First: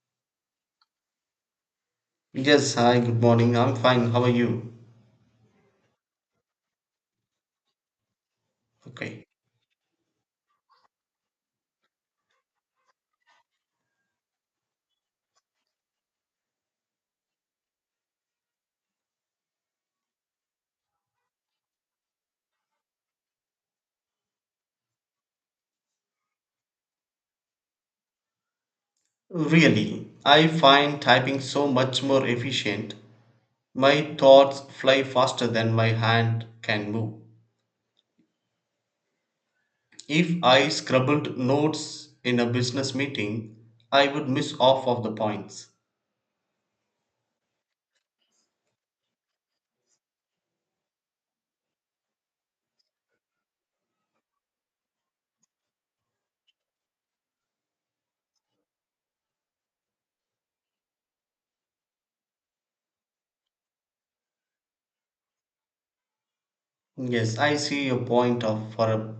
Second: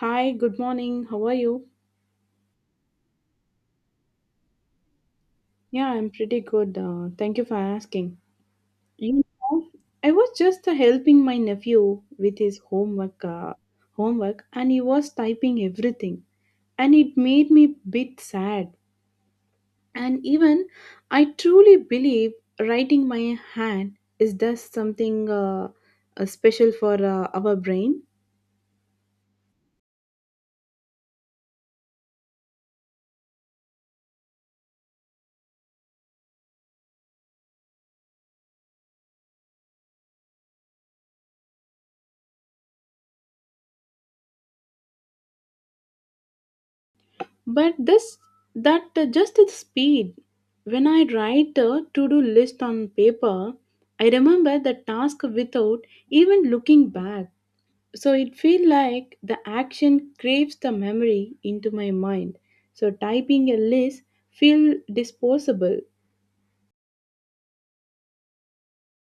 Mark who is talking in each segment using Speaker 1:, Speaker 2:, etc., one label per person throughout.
Speaker 1: Hi, good morning. How are you?
Speaker 2: Yes, hi, good morning. I'm fine. How are you?
Speaker 1: Yeah, I'm pretty good. Thank you for asking. You
Speaker 2: Okay.
Speaker 1: know, I was just helping my nephew with his homework, homework, and he was typing everything, and it made me bit sad. And even I truly believe writing by hand is thus something special for our brain.
Speaker 2: Really, I find typing so much more efficient. My thoughts fly faster than my hand can move. If I scribbled notes in a business meeting, I would miss off of the points.
Speaker 1: But this that just the speed when I write a to-do list on paper, I remember the task without even looking back. So it feels like the action craves the memory into my mind. So typing a list feel disposable.
Speaker 2: Yes, I see your point of for a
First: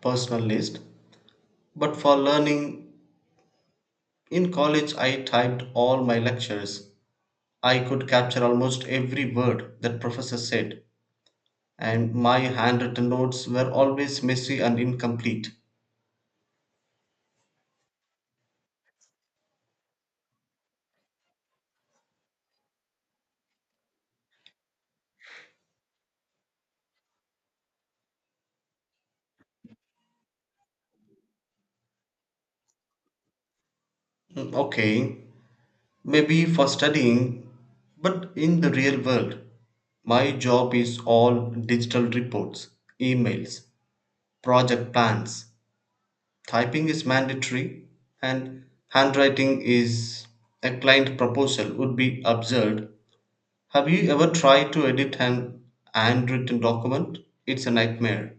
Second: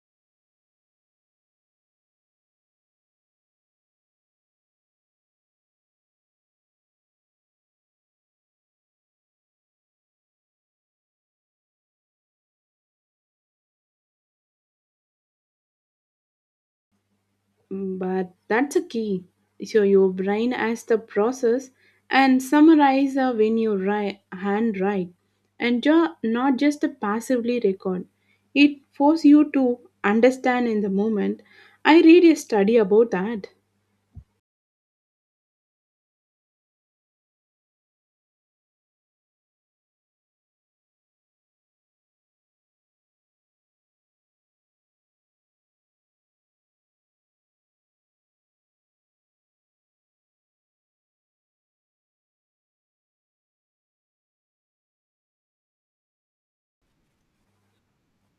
Speaker 2: personal list, but for learning in college I typed all my lectures. I could capture almost every word that professor said. And my handwritten notes were always messy and incomplete.
Speaker 1: Mm, but that's a key. So your brain as the process and summarize when you write, handwrite and not just a passively record. It force you to understand in the moment. I read a study about that.
Speaker 2: Mm, okay, maybe for studying, but in the real world, my job is all digital reports, emails, project plans. Typing is mandatory, and handwriting is a client proposal would be absurd. Have you ever tried to edit an handwritten document? It's a nightmare.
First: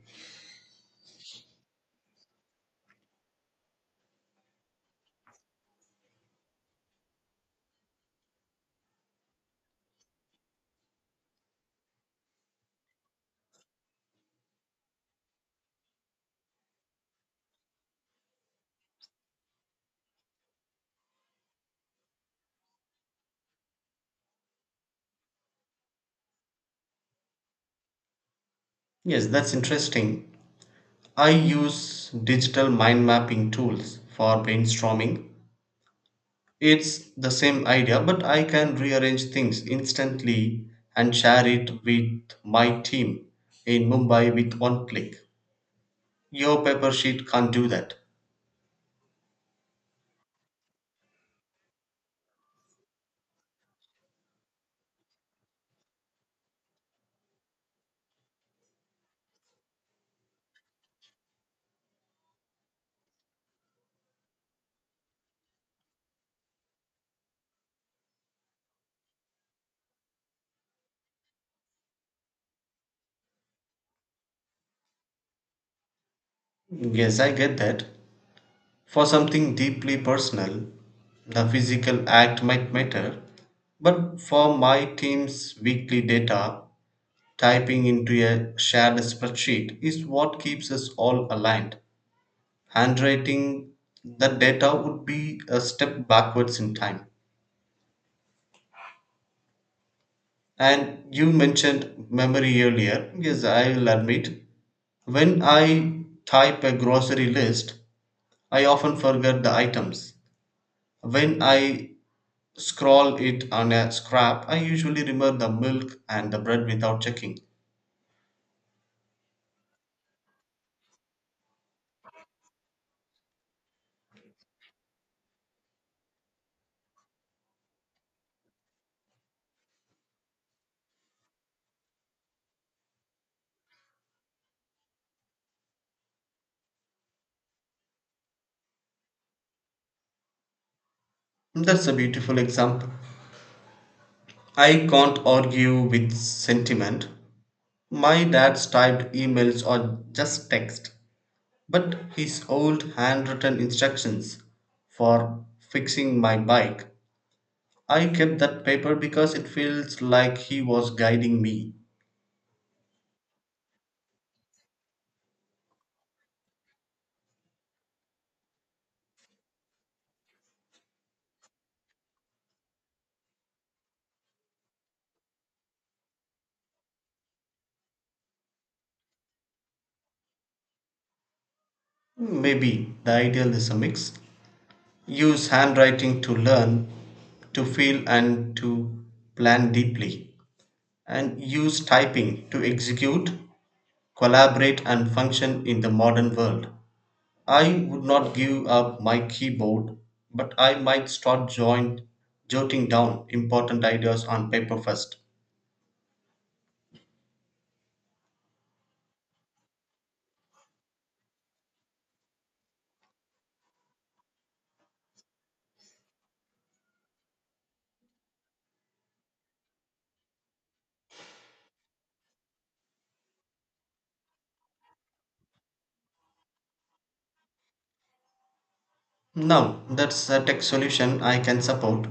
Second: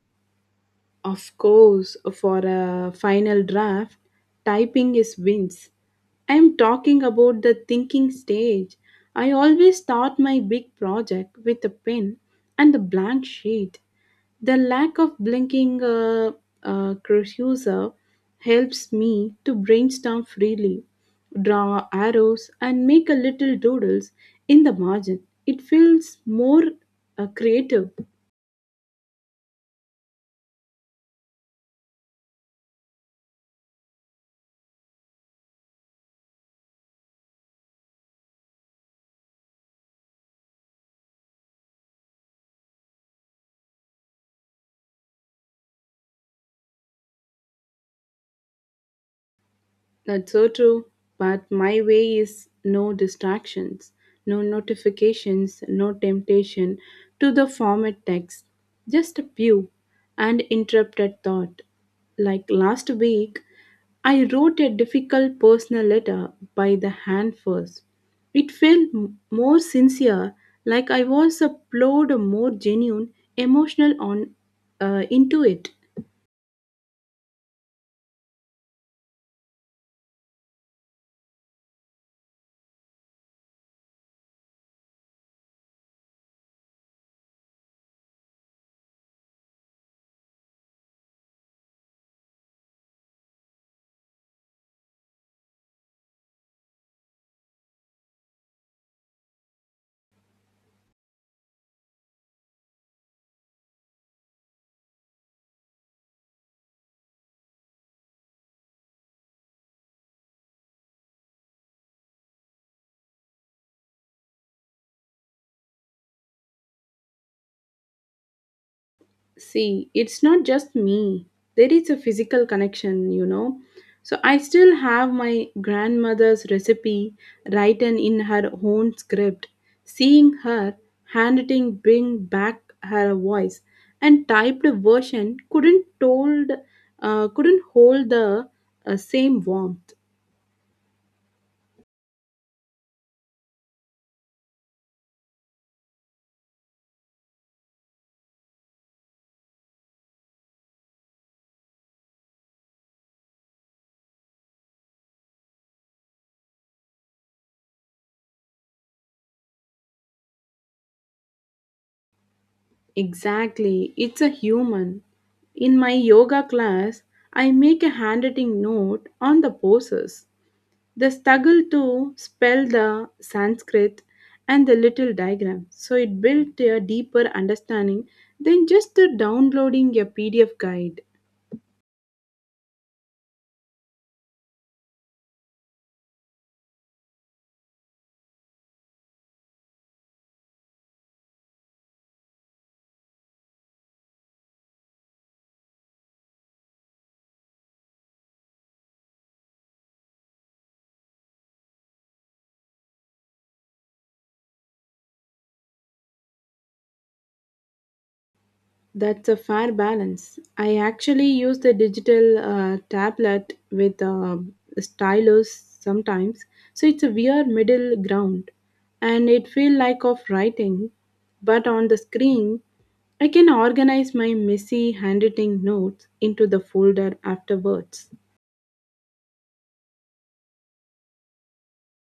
Speaker 1: Of course, for a final draft, typing is wins. I am talking about the thinking stage. I always start my big project with a pen and a blank sheet. The lack of blinking cursor helps me to brainstorm freely, draw arrows, and make a little doodles in the margin. It feels more creative.
Speaker 2: Yes, that's interesting. I use digital mind mapping tools for brainstorming. It's the same idea, but I can rearrange things instantly and share it with my team in Mumbai with one click. Your paper sheet can't do that.
Speaker 1: That's so true. But my way is no distractions, no notifications, no temptation to the format text, just a few and interrupted thought. Like last week, I wrote a difficult personal letter by the hand first. It felt more sincere, like I was upload a more genuine emotional on into it.
Speaker 2: Yes, I get that. For something deeply personal, the physical act might matter, but for my team's weekly data, typing into a shared spreadsheet is what keeps us all aligned. Handwriting, that data would be a step backwards in time. And you mentioned memory earlier. Yes, I'll admit, when I type a grocery list, I often forget the items. When I scroll it on a scrap, I usually remember the milk and the bread without checking.
Speaker 1: See, it's not just me. There is a physical connection, you know. So I still have my grandmother's recipe written in her own script. Seeing her handwriting bring back her voice and typed version couldn't hold the same warmth.
Speaker 2: That's a beautiful example. I can't argue with sentiment. My dad's typed emails or just text. But his old handwritten instructions for fixing my bike, I kept that paper because it feels like he was guiding me.
Speaker 1: Exactly, it's a human. In my yoga class, I make a handwriting note on the poses. The struggle to spell the Sanskrit and the little diagram, so it built a deeper understanding than just the downloading a PDF guide.
Speaker 2: Maybe the ideal is a mix. Use handwriting to learn, to feel, and to plan deeply. And use typing to execute, collaborate, and function in the modern world. I would not give up my keyboard, but I might start jotting down important ideas on paper first.
Speaker 1: That's a fair balance. I actually use the digital tablet with stylus sometimes, so it's a weird middle ground, and it feel like of writing, but on the screen, I can organize my messy handwriting notes into the folder afterwards.
Speaker 2: Now, that's a tech solution I can support.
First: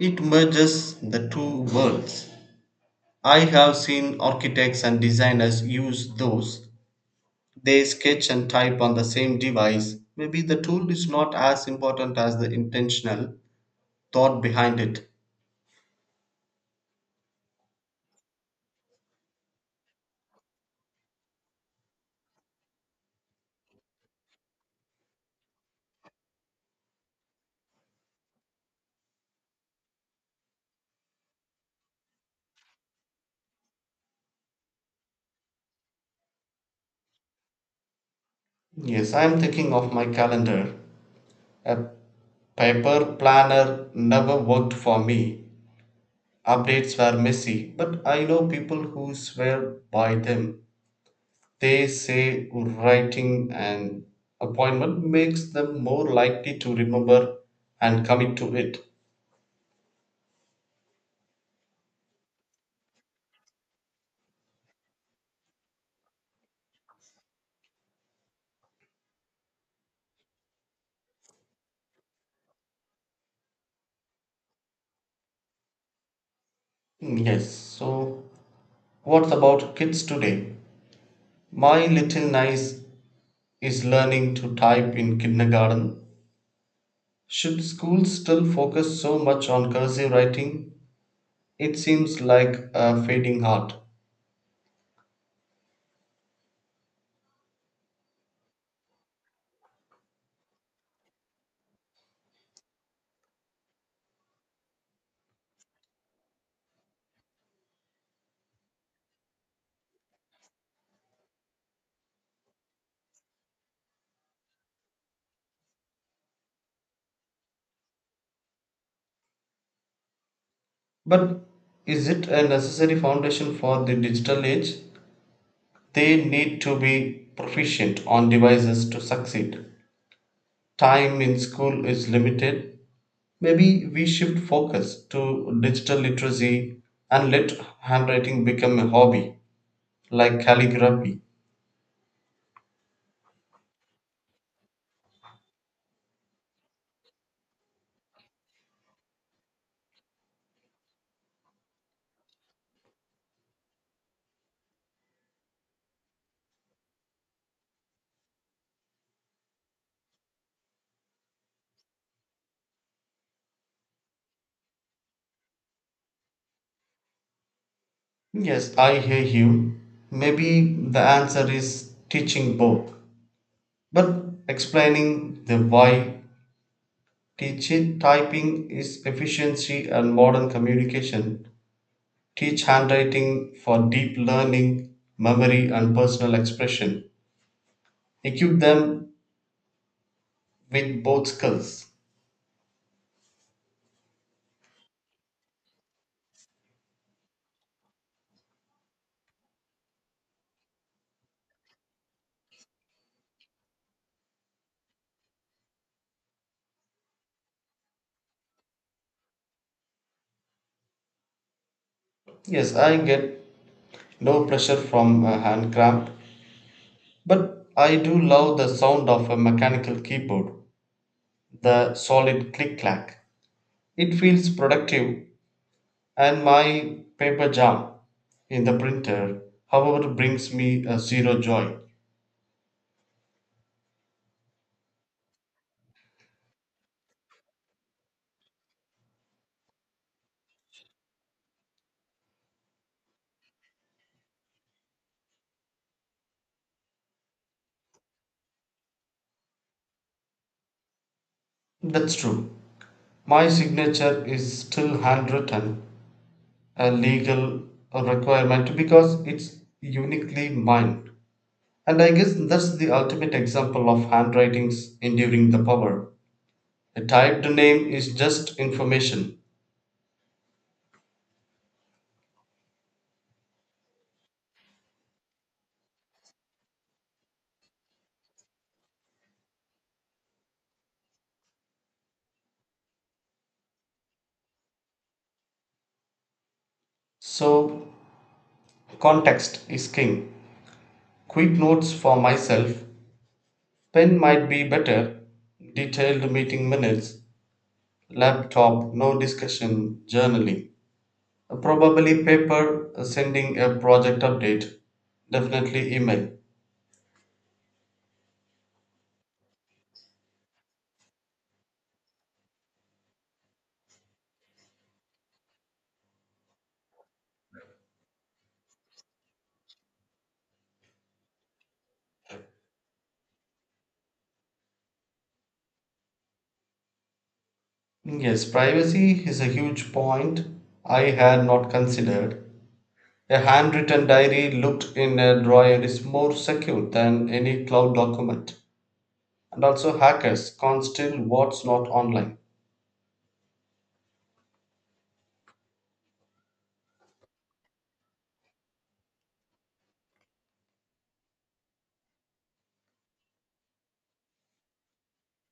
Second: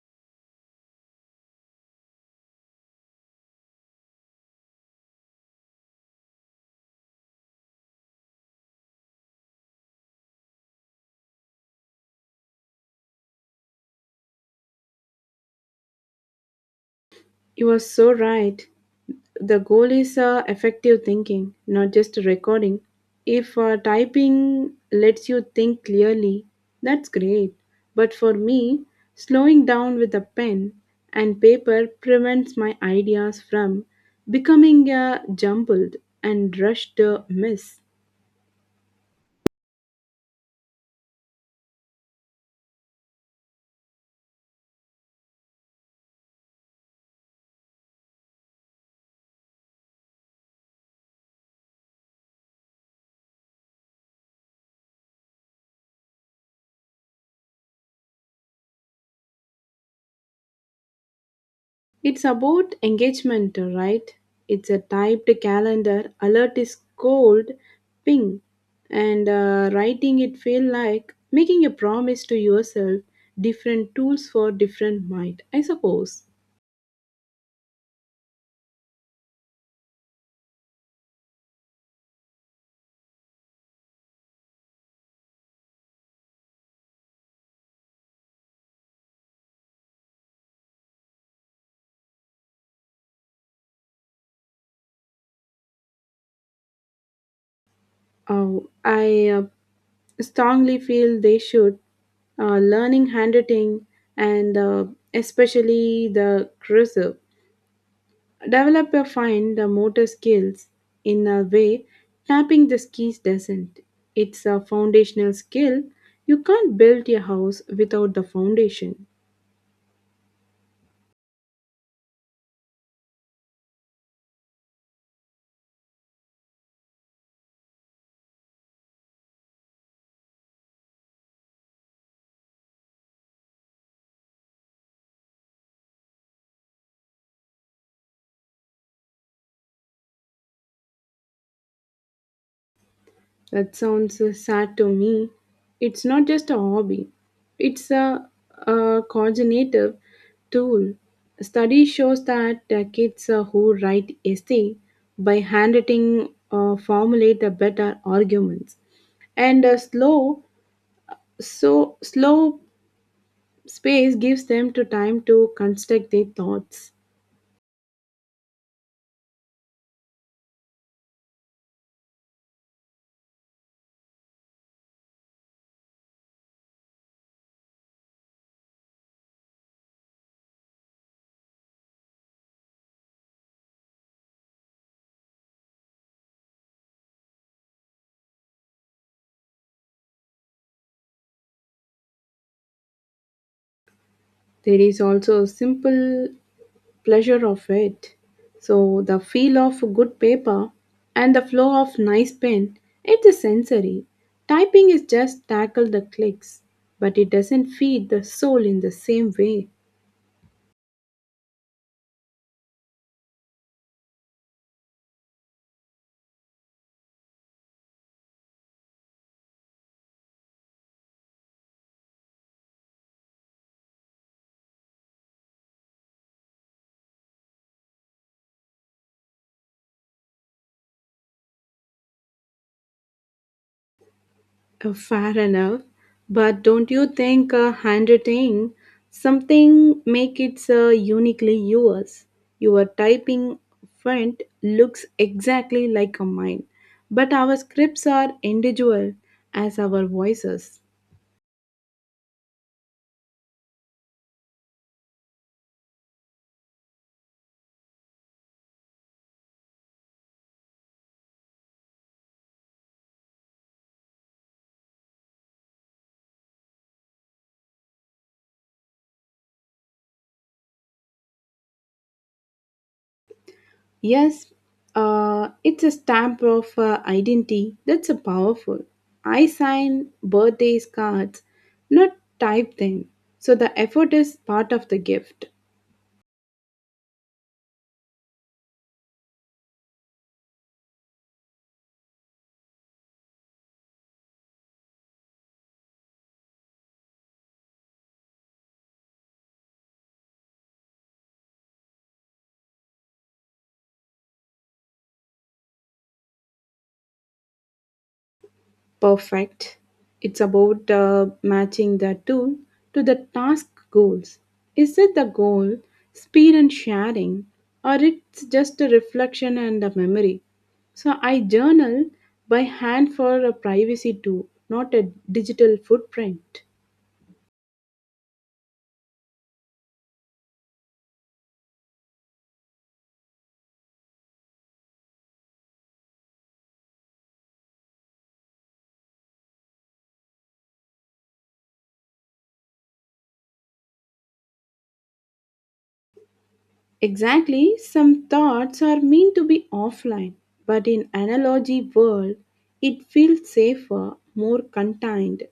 Speaker 2: It merges the two worlds. I have seen architects and designers use those. They sketch and type on the same device. Maybe the tool is not as important as the intentional thought behind it.
Speaker 1: You are so right. The goal is effective thinking, not just recording. If typing lets you think clearly, that's great. But for me, slowing down with a pen and paper prevents my ideas from becoming a jumbled and rushed mess.
Speaker 2: Yes, I'm thinking of my calendar, a paper planner never worked for me. Updates were messy, but I know people who swear by them. They say writing an appointment makes them more likely to remember and commit to it.
Speaker 1: It's about engagement, right? It's a typed calendar, alert is cold, ping, and writing it feel like making a promise to yourself. Different tools for different mind, I suppose.
Speaker 2: Mm, yes, so what about kids today? My little niece is learning to type in kindergarten. Should schools still focus so much on cursive writing? It seems like a fading art.
Speaker 1: Oh, I strongly feel they should learning handwriting and especially the cursive. Developer find the motor skills in a way tapping the skis doesn't. It's a foundational skill. You can't build a house without the foundation.
Speaker 2: But is it a necessary foundation for the digital age? They need to be proficient on devices to succeed. Time in school is limited. Maybe we shift focus to digital literacy and let handwriting become a hobby like calligraphy.
Speaker 1: That sounds sad to me. It's not just a hobby, it's a, a cognitive tool. Study shows that the kids who write essay by handwriting formulate the better arguments and slow so slow space gives them to time to construct their thoughts.
Speaker 2: Yes, I hear you. Maybe the answer is teaching both, but explaining the why. Teaching typing is efficiency and modern communication. Teach handwriting for deep learning, memory, and personal expression. Equip them with both skills.
Speaker 1: There is also a simple pleasure of it. So the feel of good paper and the flow of nice pen, it is sensory. Typing is just tackle the clicks, but it doesn't feed the soul in the same way.
Speaker 2: Yes, I get no pressure from a hand cramp, but I do love the sound of a mechanical keyboard, the solid click clack. It feels productive, and my paper jam in the printer, however, brings me a zero joy.
Speaker 1: Fair enough, but don't you think handwriting something make it uniquely yours? Your typing font looks exactly like a mine, but our scripts are individual as our voices.
Speaker 2: That's true. My signature is still handwritten, a legal requirement because it's uniquely mine. And I guess that's the ultimate example of handwriting's enduring the power. A typed name is just information.
Speaker 1: Yes, it's a stamp of identity that's a powerful. I sign birthdays cards, not type them. So the effort is part of the gift.
Speaker 2: So, context is king. Quick notes for myself. Pen might be better. Detailed meeting minutes. Laptop, no discussion, journaling. Probably paper, sending a project update. Definitely email.
Speaker 1: Perfect. It's about matching the tool to the task goals. Is it the goal, speed and sharing, or it's just a reflection and a memory? So I journal by hand for a privacy too, not a digital footprint.
Speaker 2: Yes, privacy is a huge point I had not considered. A handwritten diary looked in a drawer is more secure than any cloud document. And also, hackers can't steal what's not online.
Speaker 1: Exactly, some thoughts are meant to be offline, but in analogy world, it feels safer, more contained.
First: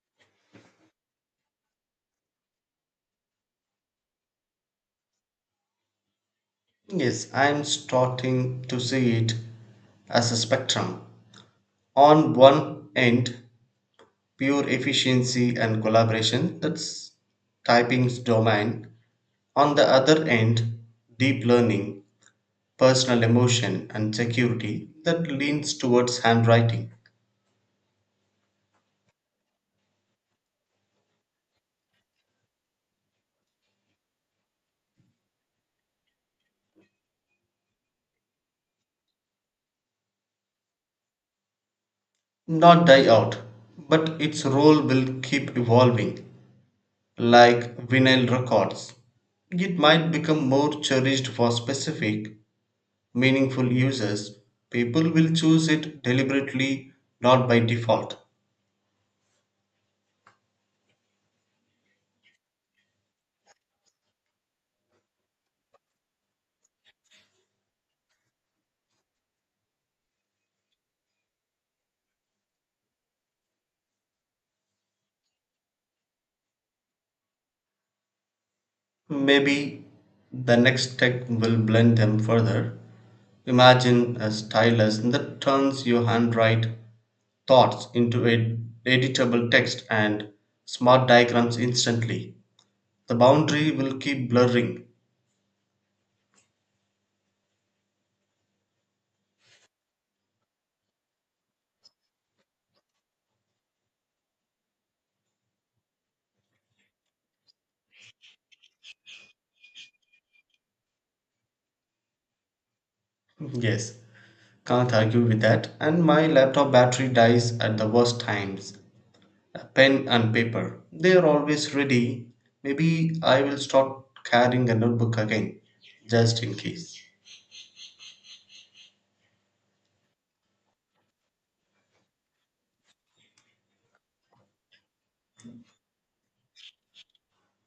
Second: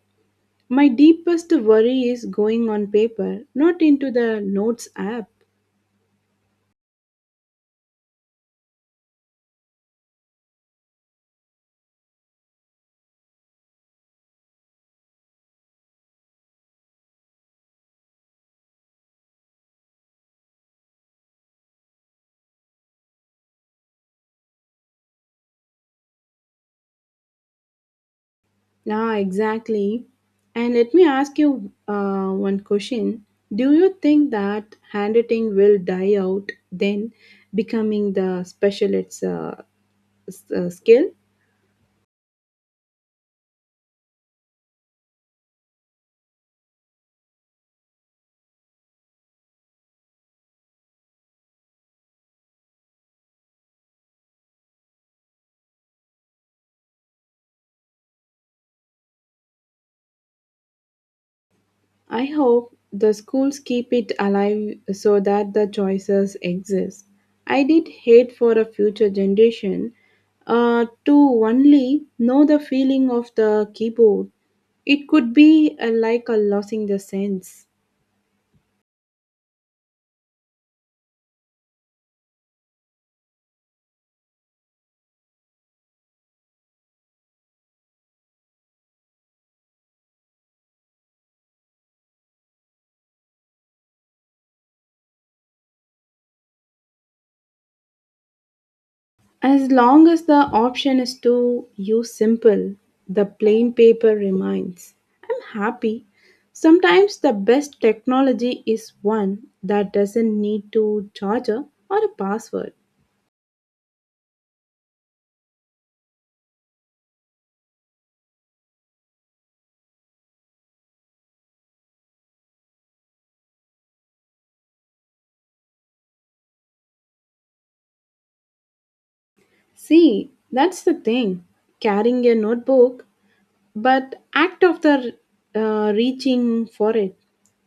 Speaker 1: My deepest worry is going on paper, not into the notes app.
Speaker 2: Yes, I'm starting to see it as a spectrum. On one end, pure efficiency and collaboration, that's typing's domain. On the other end, deep learning, personal emotion and security that leans towards handwriting,
Speaker 1: Ah, exactly. And let me ask you one question. Do you think that handwriting will die out then becoming the special skill?
Speaker 2: not die out, but its role will keep evolving, like vinyl records. It might become more cherished for specific, meaningful uses. People will choose it deliberately, not by default.
Speaker 1: I hope the schools keep it alive so that the choices exist. I did hate for a future generation to only know the feeling of the keyboard. It could be like a losing the sense.
Speaker 2: Maybe the next tech will blend them further. Imagine a stylus that turns your handwrite thoughts into a editable text and smart diagrams instantly. The boundary will keep blurring.
Speaker 1: As long as the option is to use simple, the plain paper remains. I'm happy. Sometimes the best technology is one that doesn't need to charger or a password.
Speaker 2: Yes, can't argue with that. And my laptop battery dies at the worst times. A pen and paper, they are always ready. Maybe I will start carrying a notebook again, just in case.
Speaker 1: See, that's the thing. Carrying a notebook, but act of the reaching for it,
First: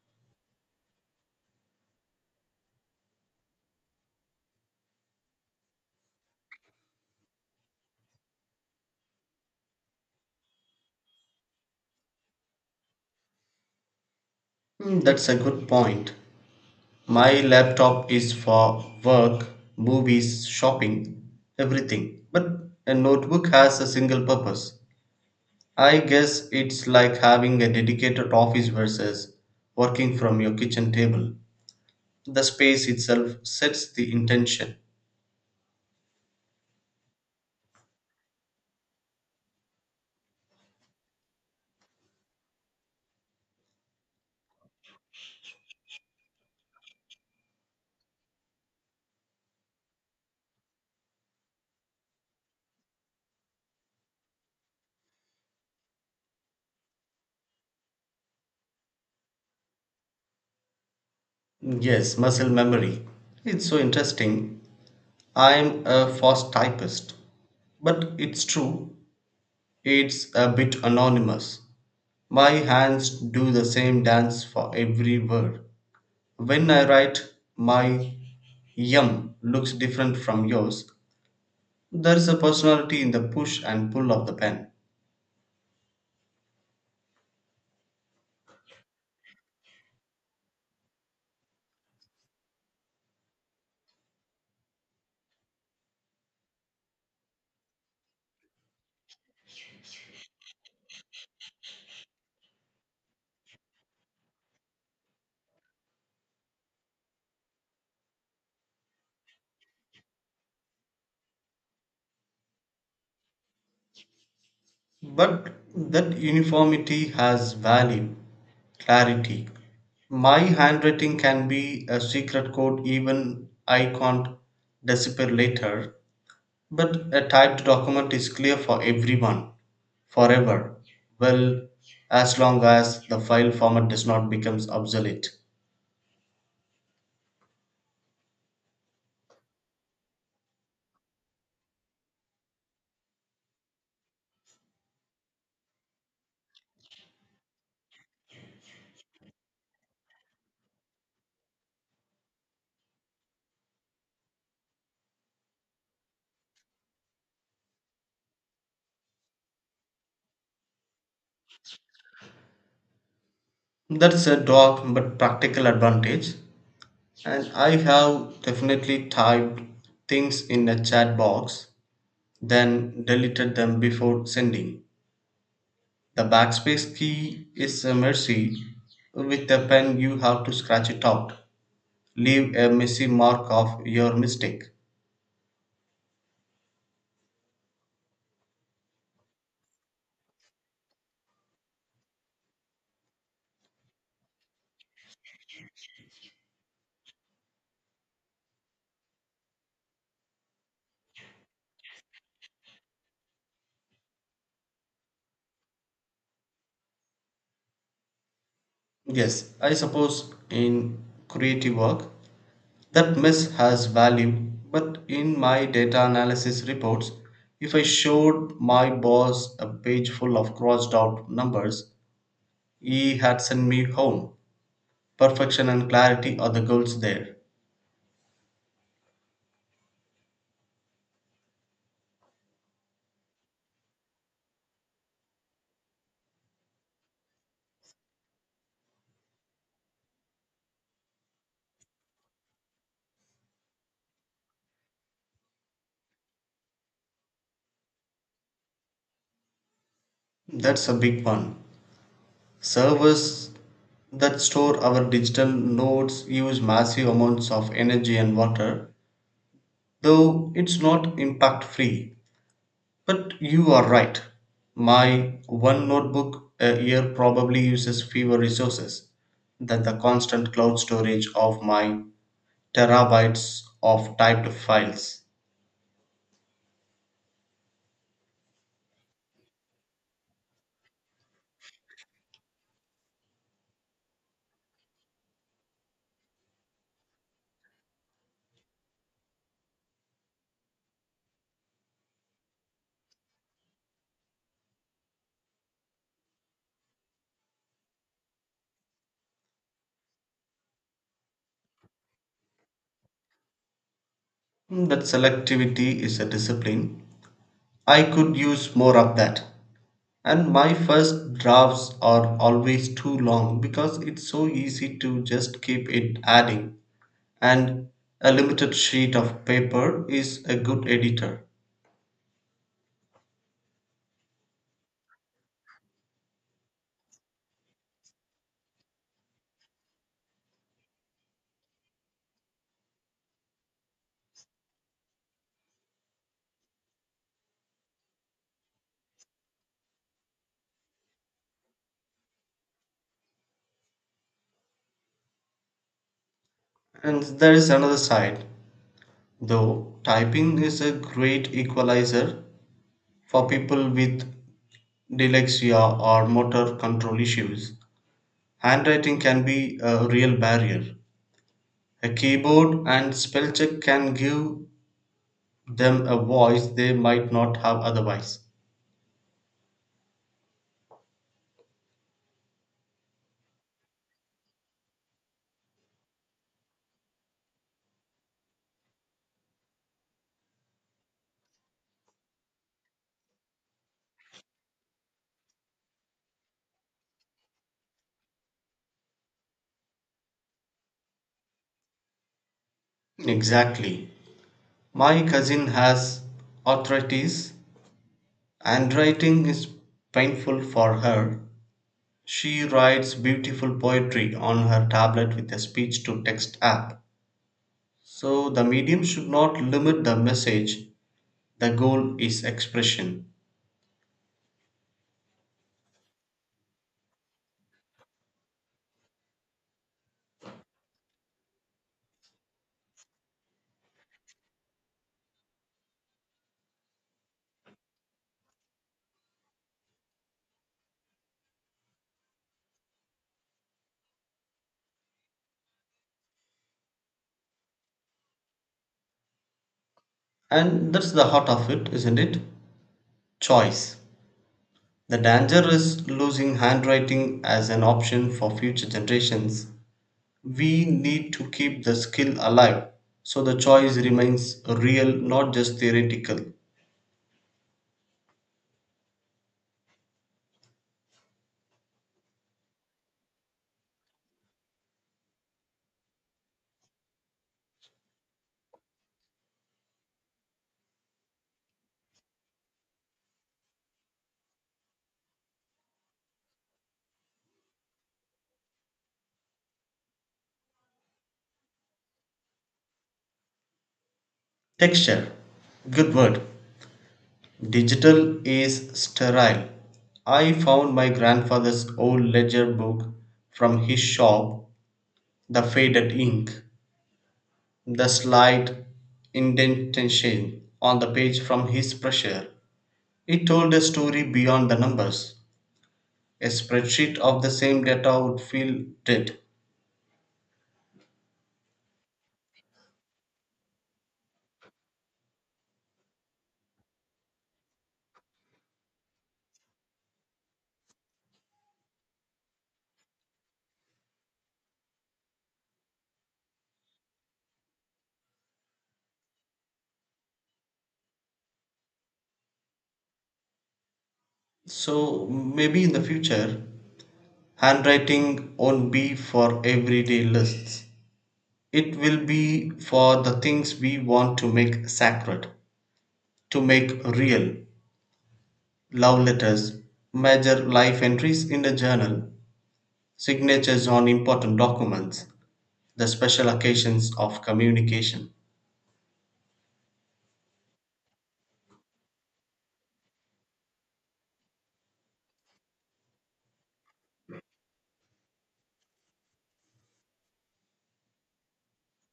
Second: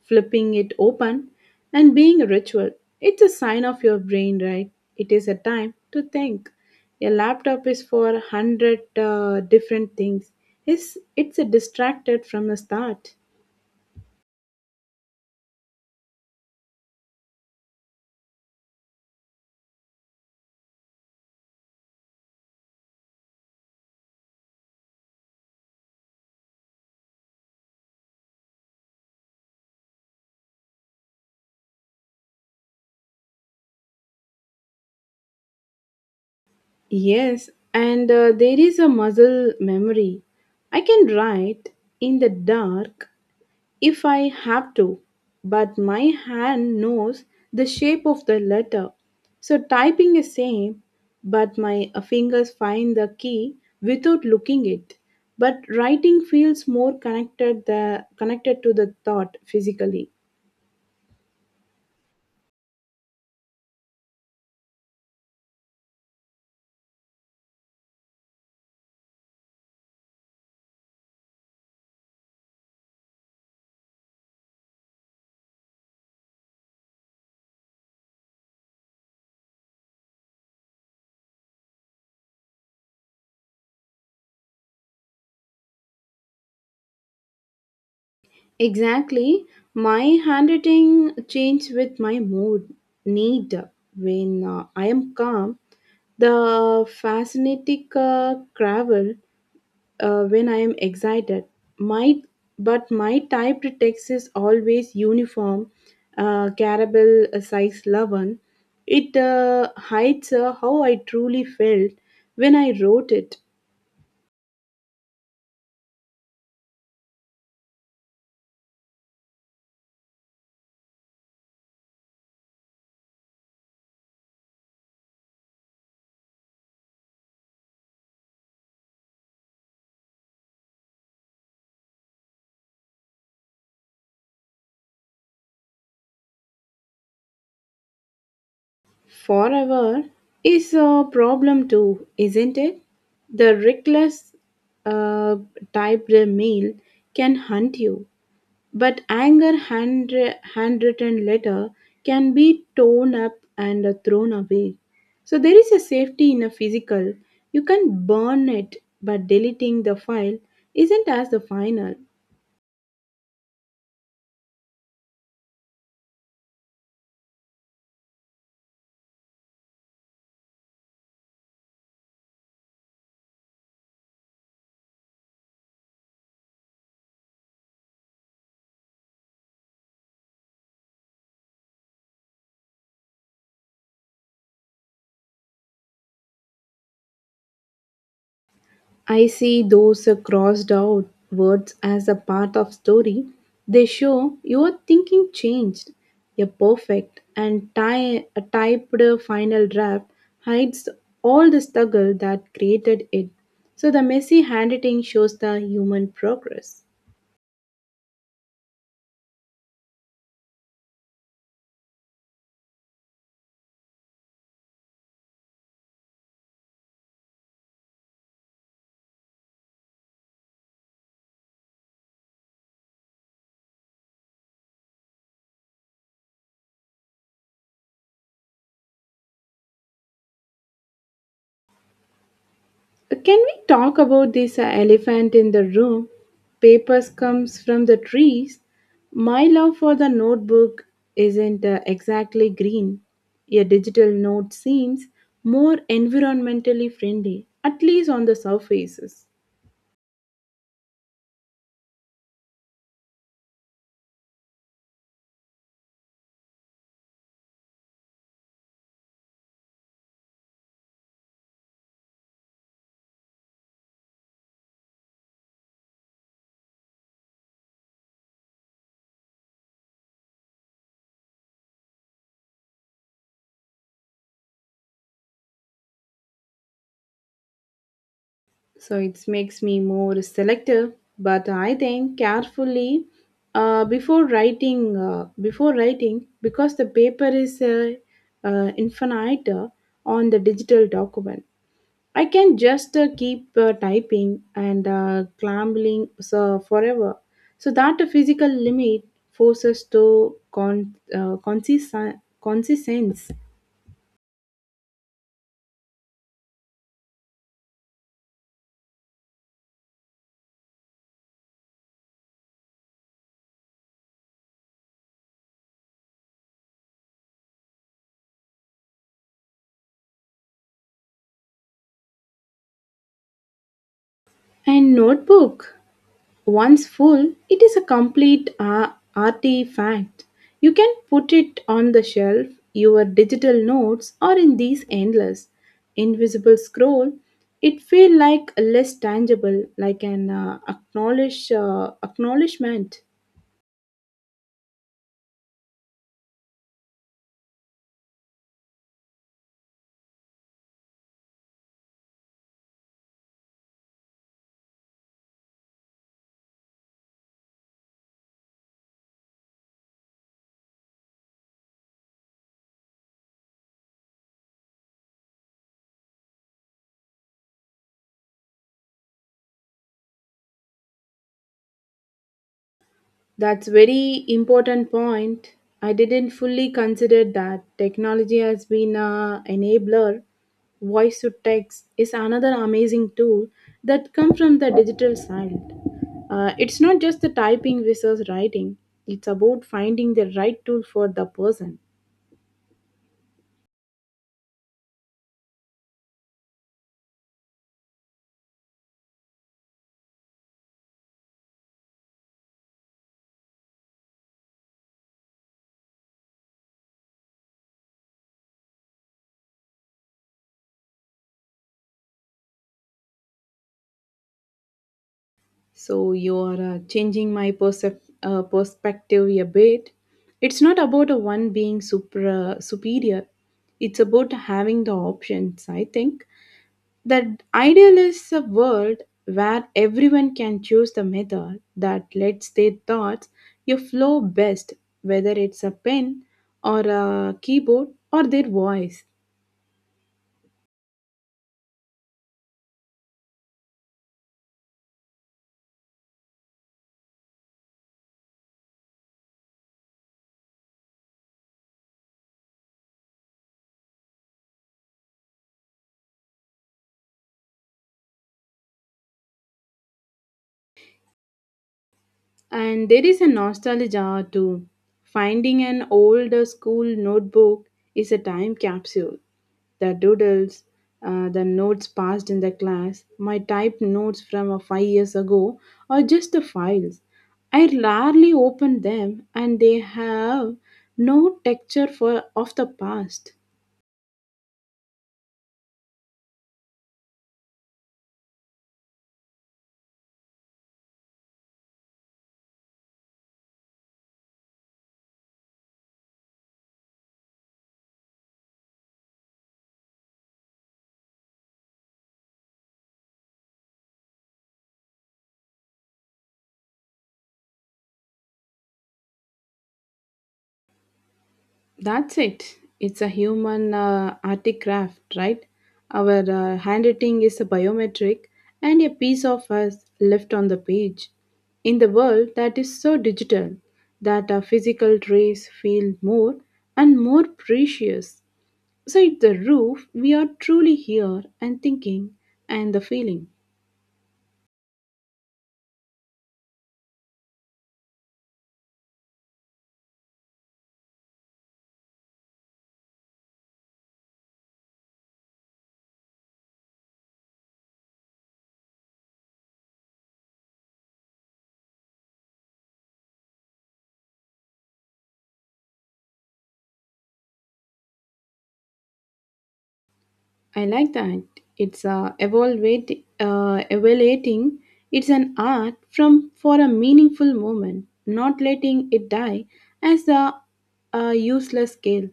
Speaker 1: flipping it open, and being a ritual, it's a sign of your brain, right? It is a time to think. Your laptop is for a hundred different things. It's a distracted from the start.
Speaker 2: Hmm, that's a good point. My laptop is for work, movies, shopping, everything. But a notebook has a single purpose. I guess it's like having a dedicated office versus working from your kitchen table. The space itself sets the intention.
Speaker 1: Yes, and there is a muscle memory. I can write in the dark if I have to, but my hand knows the shape of the letter. So typing is same, but my fingers find the key without looking it. But writing feels more connected to the thought physically.
Speaker 2: Yes, muscle memory. It's so interesting. I'm a fast typist. But it's true, it's a bit anonymous. My hands do the same dance for every word. When I write, my yum looks different from yours. There is a personality in the push and pull of the pen.
Speaker 1: Exactly, my handwriting changes with my mood. Need when I am calm, the fascinating cravel when I am excited. My but my typed text is always uniform, caramel size 11. It hides how I truly felt when I wrote it.
Speaker 2: But that uniformity has value, clarity. My handwriting can be a secret code even I can't decipher later. But a typed document is clear for everyone, forever, well, as long as the file format does not become obsolete.
Speaker 1: Forever is a problem too, isn't it? The reckless uh, typed mail can hunt you. But handwritten letter can be torn up and thrown away. So there is a safety in a physical. You can burn it, but deleting the file isn't as the final.
Speaker 2: That's a dark but practical advantage. And I have definitely typed things in a chat box, then deleted them before sending. The backspace key is a mercy. With a pen, you have to scratch it out, leave a messy mark of your mistake.
Speaker 1: I see those crossed out words as a part of story. They show your thinking changed. A perfect a typed final draft hides all the struggle that created it. So the messy handwriting shows the human progress.
Speaker 2: Yes, I suppose in creative work that mess has value, but in my data analysis reports, if I showed my boss a page full of crossed out numbers, he had sent me home. Perfection and clarity are the goals there.
Speaker 1: Can we talk about this elephant in the room? Papers comes from the trees. My love for the notebook isn't exactly green. A digital note seems more environmentally friendly, at least on the surfaces.
Speaker 2: That's a big one. Servers that store our digital nodes use massive amounts of energy and water, though it's not impact free. But you are right. My one notebook a year probably uses fewer resources than the constant cloud storage of my terabytes of typed files.
Speaker 1: So it makes me more selective, but I think carefully before writing, because the paper is infinite on the digital document. I can just keep typing and clambling so forever. So that a physical limit forces to consistence.
Speaker 2: That selectivity is a discipline. I could use more of that. And my first drafts are always too long because it's so easy to just keep it adding. And a limited sheet of paper is a good editor.
Speaker 1: And notebook, once full, it is a complete artifact. You can put it on the shelf, your digital notes, or in these endless invisible scroll. It feel like less tangible, like an acknowledgement.
Speaker 2: And there is another side. Though typing is a great equalizer for people with dyslexia or motor control issues, handwriting can be a real barrier. A keyboard and spell check can give them a voice they might not have otherwise.
Speaker 1: That's very important point. I didn't fully consider that technology has been a enabler. Voice to text is another amazing tool that comes from the digital side. It's not just the typing versus writing. It's about finding the right tool for the person.
Speaker 2: Exactly. My cousin has arthritis, and writing is painful for her. She writes beautiful poetry on her tablet with a speech to text app. So the medium should not limit the message. The goal is expression.
Speaker 1: So you are changing my perspective a bit. It's not about a one being superior. It's about having the options, I think. The ideal is a world where everyone can choose the method that lets their thoughts you flow best, whether it's a pen or a keyboard or their voice.
Speaker 2: And that's the heart of it, isn't it? Choice. The danger is losing handwriting as an option for future generations. We need to keep the skill alive so the choice remains real, not just theoretical.
Speaker 1: And there is a nostalgia too. Finding an old school notebook is a time capsule. The doodles, the notes passed in the class, my typed notes from 5 years ago, or just the files. I rarely open them, and they have no texture for of the past.
Speaker 2: Texture. Good word. Digital is sterile. I found my grandfather's old ledger book from his shop. The faded ink, the slight indentation on the page from his pressure, it told a story beyond the numbers. A spreadsheet of the same data would feel dead.
Speaker 1: That's it. It's a human artic craft, right? Our handwriting is a biometric and a piece of us left on the page. In the world that is so digital, that our physical trace feel more and more precious. So it's the roof we are truly here and thinking and the feeling.
Speaker 2: So maybe in the future, handwriting won't be for everyday lists. It will be for the things we want to make sacred, to make real. Love letters, major life entries in a journal, signatures on important documents, the special occasions of communication.
Speaker 1: I like that. It's evaluating. It's an art from for a meaningful moment, not letting it die as a useless skill,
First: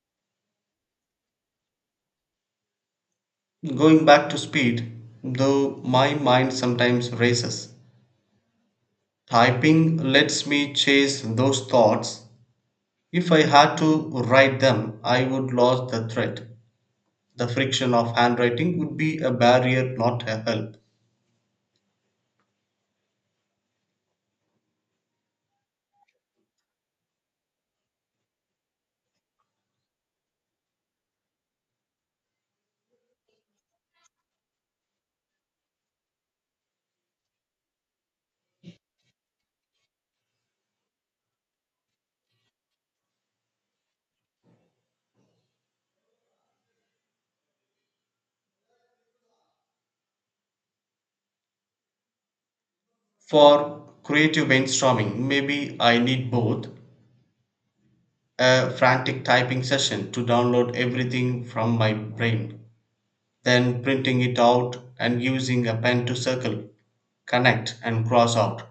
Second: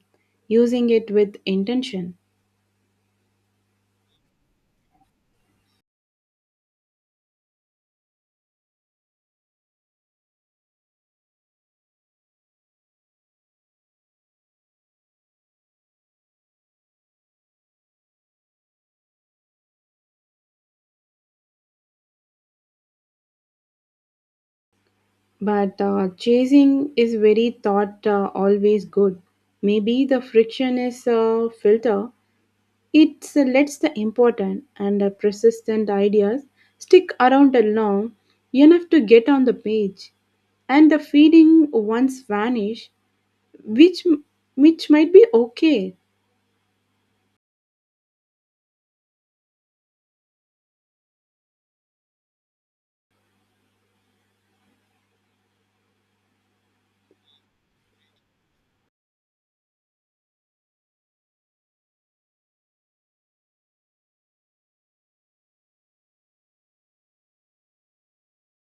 Speaker 1: using it with intention.
Speaker 2: Going back to speed, though my mind sometimes races, typing lets me chase those thoughts. If I had to write them, I would lose the thread. The friction of handwriting would be a barrier, not a help.
Speaker 1: But chasing is very thought always good. Maybe the friction is a filter. It lets the important and the persistent ideas stick around long enough to get on the page, and the feeling once vanish, which which might be okay.
Speaker 2: For creative brainstorming, maybe I need both a frantic typing session to download everything from my brain. Then printing it out and using a pen to circle, connect, and cross out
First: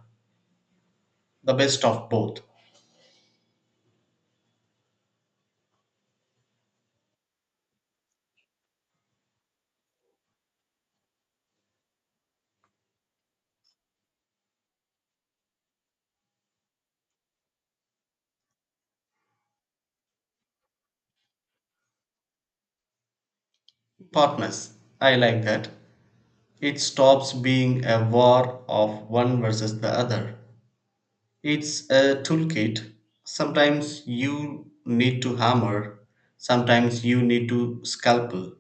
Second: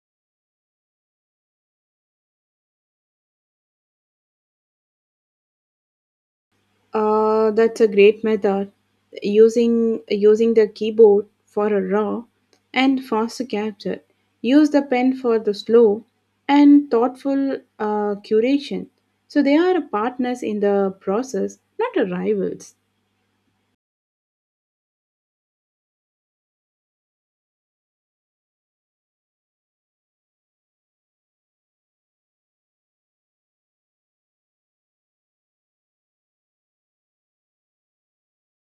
Speaker 2: the best of both.
Speaker 1: That's a great method. Using the keyboard for a raw and fast capture. Use the pen for the slow and thoughtful curation. So they are partners in the process, not rivals.
Speaker 2: Partners. I like that. It stops being a war of one versus the other. It's a toolkit. Sometimes you need to hammer, sometimes you need to scalpel.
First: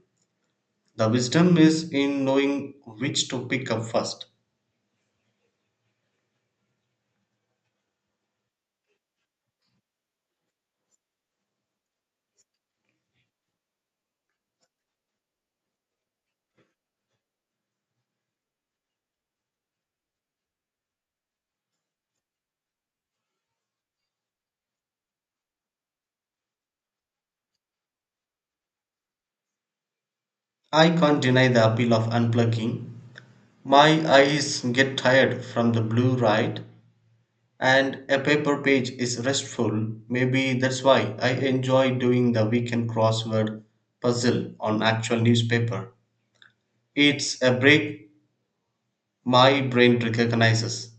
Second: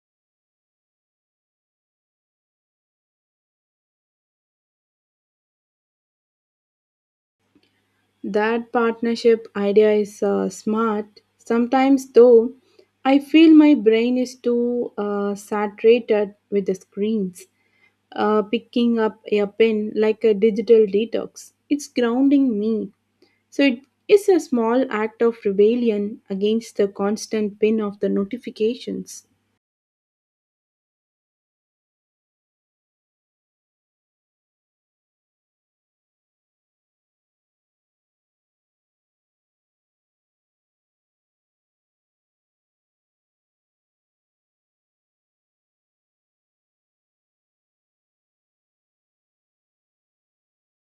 Speaker 2: The wisdom is in knowing which to pick up first.
Speaker 1: That partnership idea is smart. Sometimes, though, I feel my brain is too saturated with the screens. Picking up a pen like a digital detox, it's grounding me. So it is a small act of rebellion against the constant pin of the notifications.
Speaker 2: I can't deny the appeal of unplugging. My eyes get tired from the blue light, and a paper page is restful. Maybe that's why I enjoy doing the weekend crossword puzzle on actual newspaper. It's a break my brain recognizes.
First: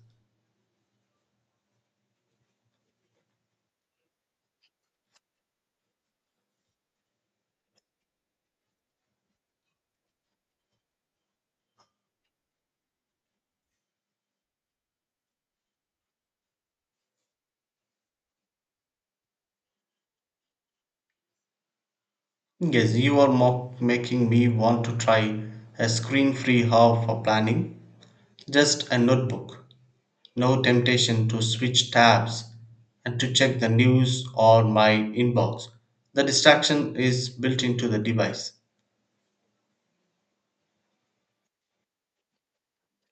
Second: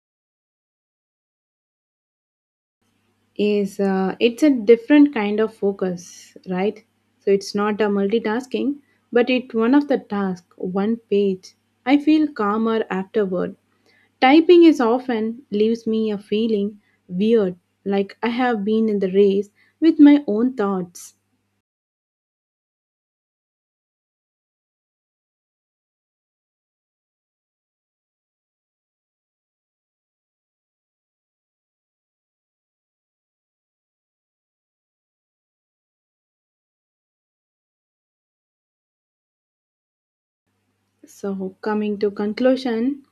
Speaker 1: Is it's a different kind of focus, right? So it's not a multitasking, but it's one of the task one page. I feel calmer afterward. Typing is often leaves me a feeling weird, like I have been in the race with my own thoughts.
Speaker 2: Yes, you are making me want to try a screen free hub for planning, just a notebook. No temptation to switch tabs and to check the news or my inbox. The distraction is built into the device.
Speaker 1: So, coming to conclusion,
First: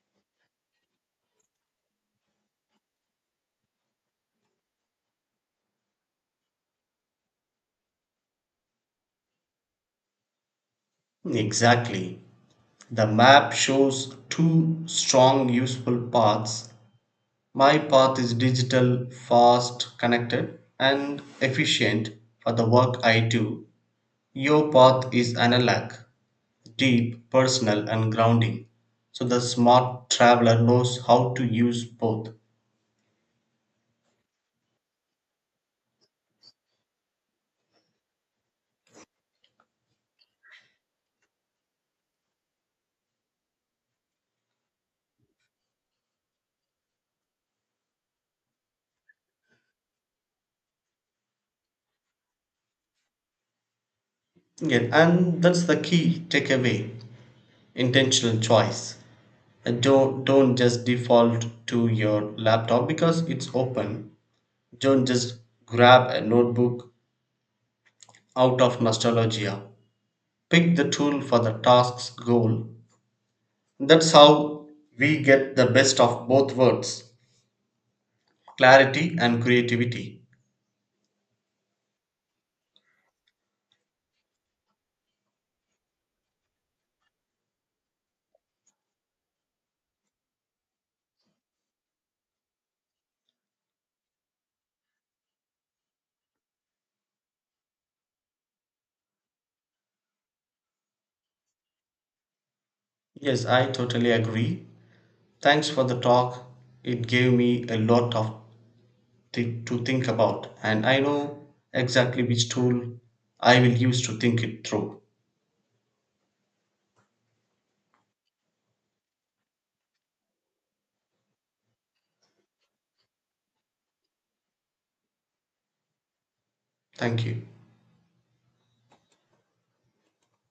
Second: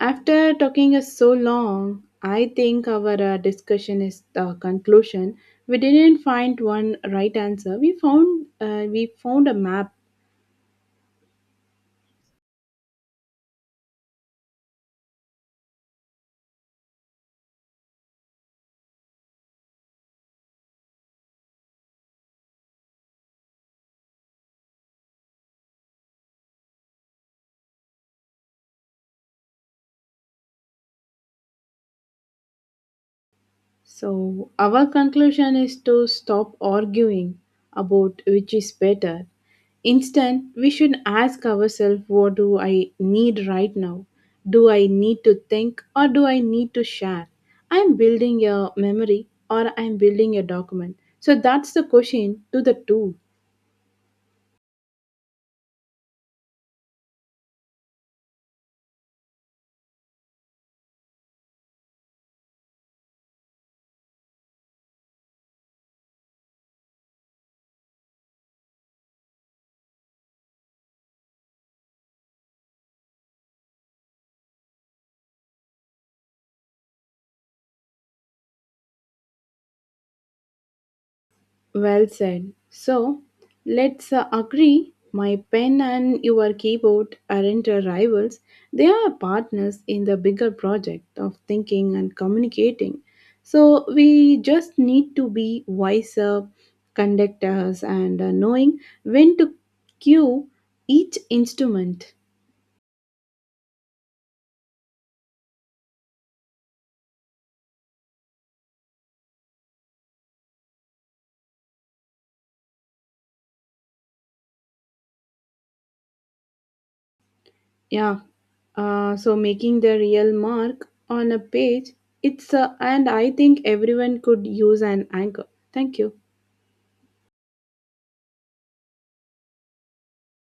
Speaker 1: after talking us so long, I think our discussion is the conclusion. We didn't find one right answer. We found a map.
Speaker 2: Exactly. The map shows two strong useful paths. My path is digital, fast, connected, and efficient for the work I do. Your path is analog, deep, personal, and grounding. So the smart traveler knows how to use both.
Speaker 1: So, our conclusion is to stop arguing about which is better. Instead, we should ask ourselves, what do I need right now? Do I need to think or do I need to share? I'm building a memory or I'm building a document. So, that's the question to the two.
Speaker 2: Yeah, and that's the key takeaway intentional choice. Don't just default to your laptop because it's open. Don't just grab a notebook out of nostalgia. Pick the tool for the task's goal. That's how we get the best of both worlds clarity and creativity.
Speaker 1: Well said. So let's agree my pen and your keyboard aren't rivals, they are partners in the bigger project of thinking and communicating. So we just need to be wiser conductors and knowing when to cue each instrument.
Speaker 2: Yes, I totally agree. Thanks for the talk. It gave me a lot of to think about, and I know exactly which tool I will use to think it through.
Speaker 1: Yeah. So making the real mark on a page, it's and I think everyone could use an anchor. Thank you.
Speaker 2: Thank you.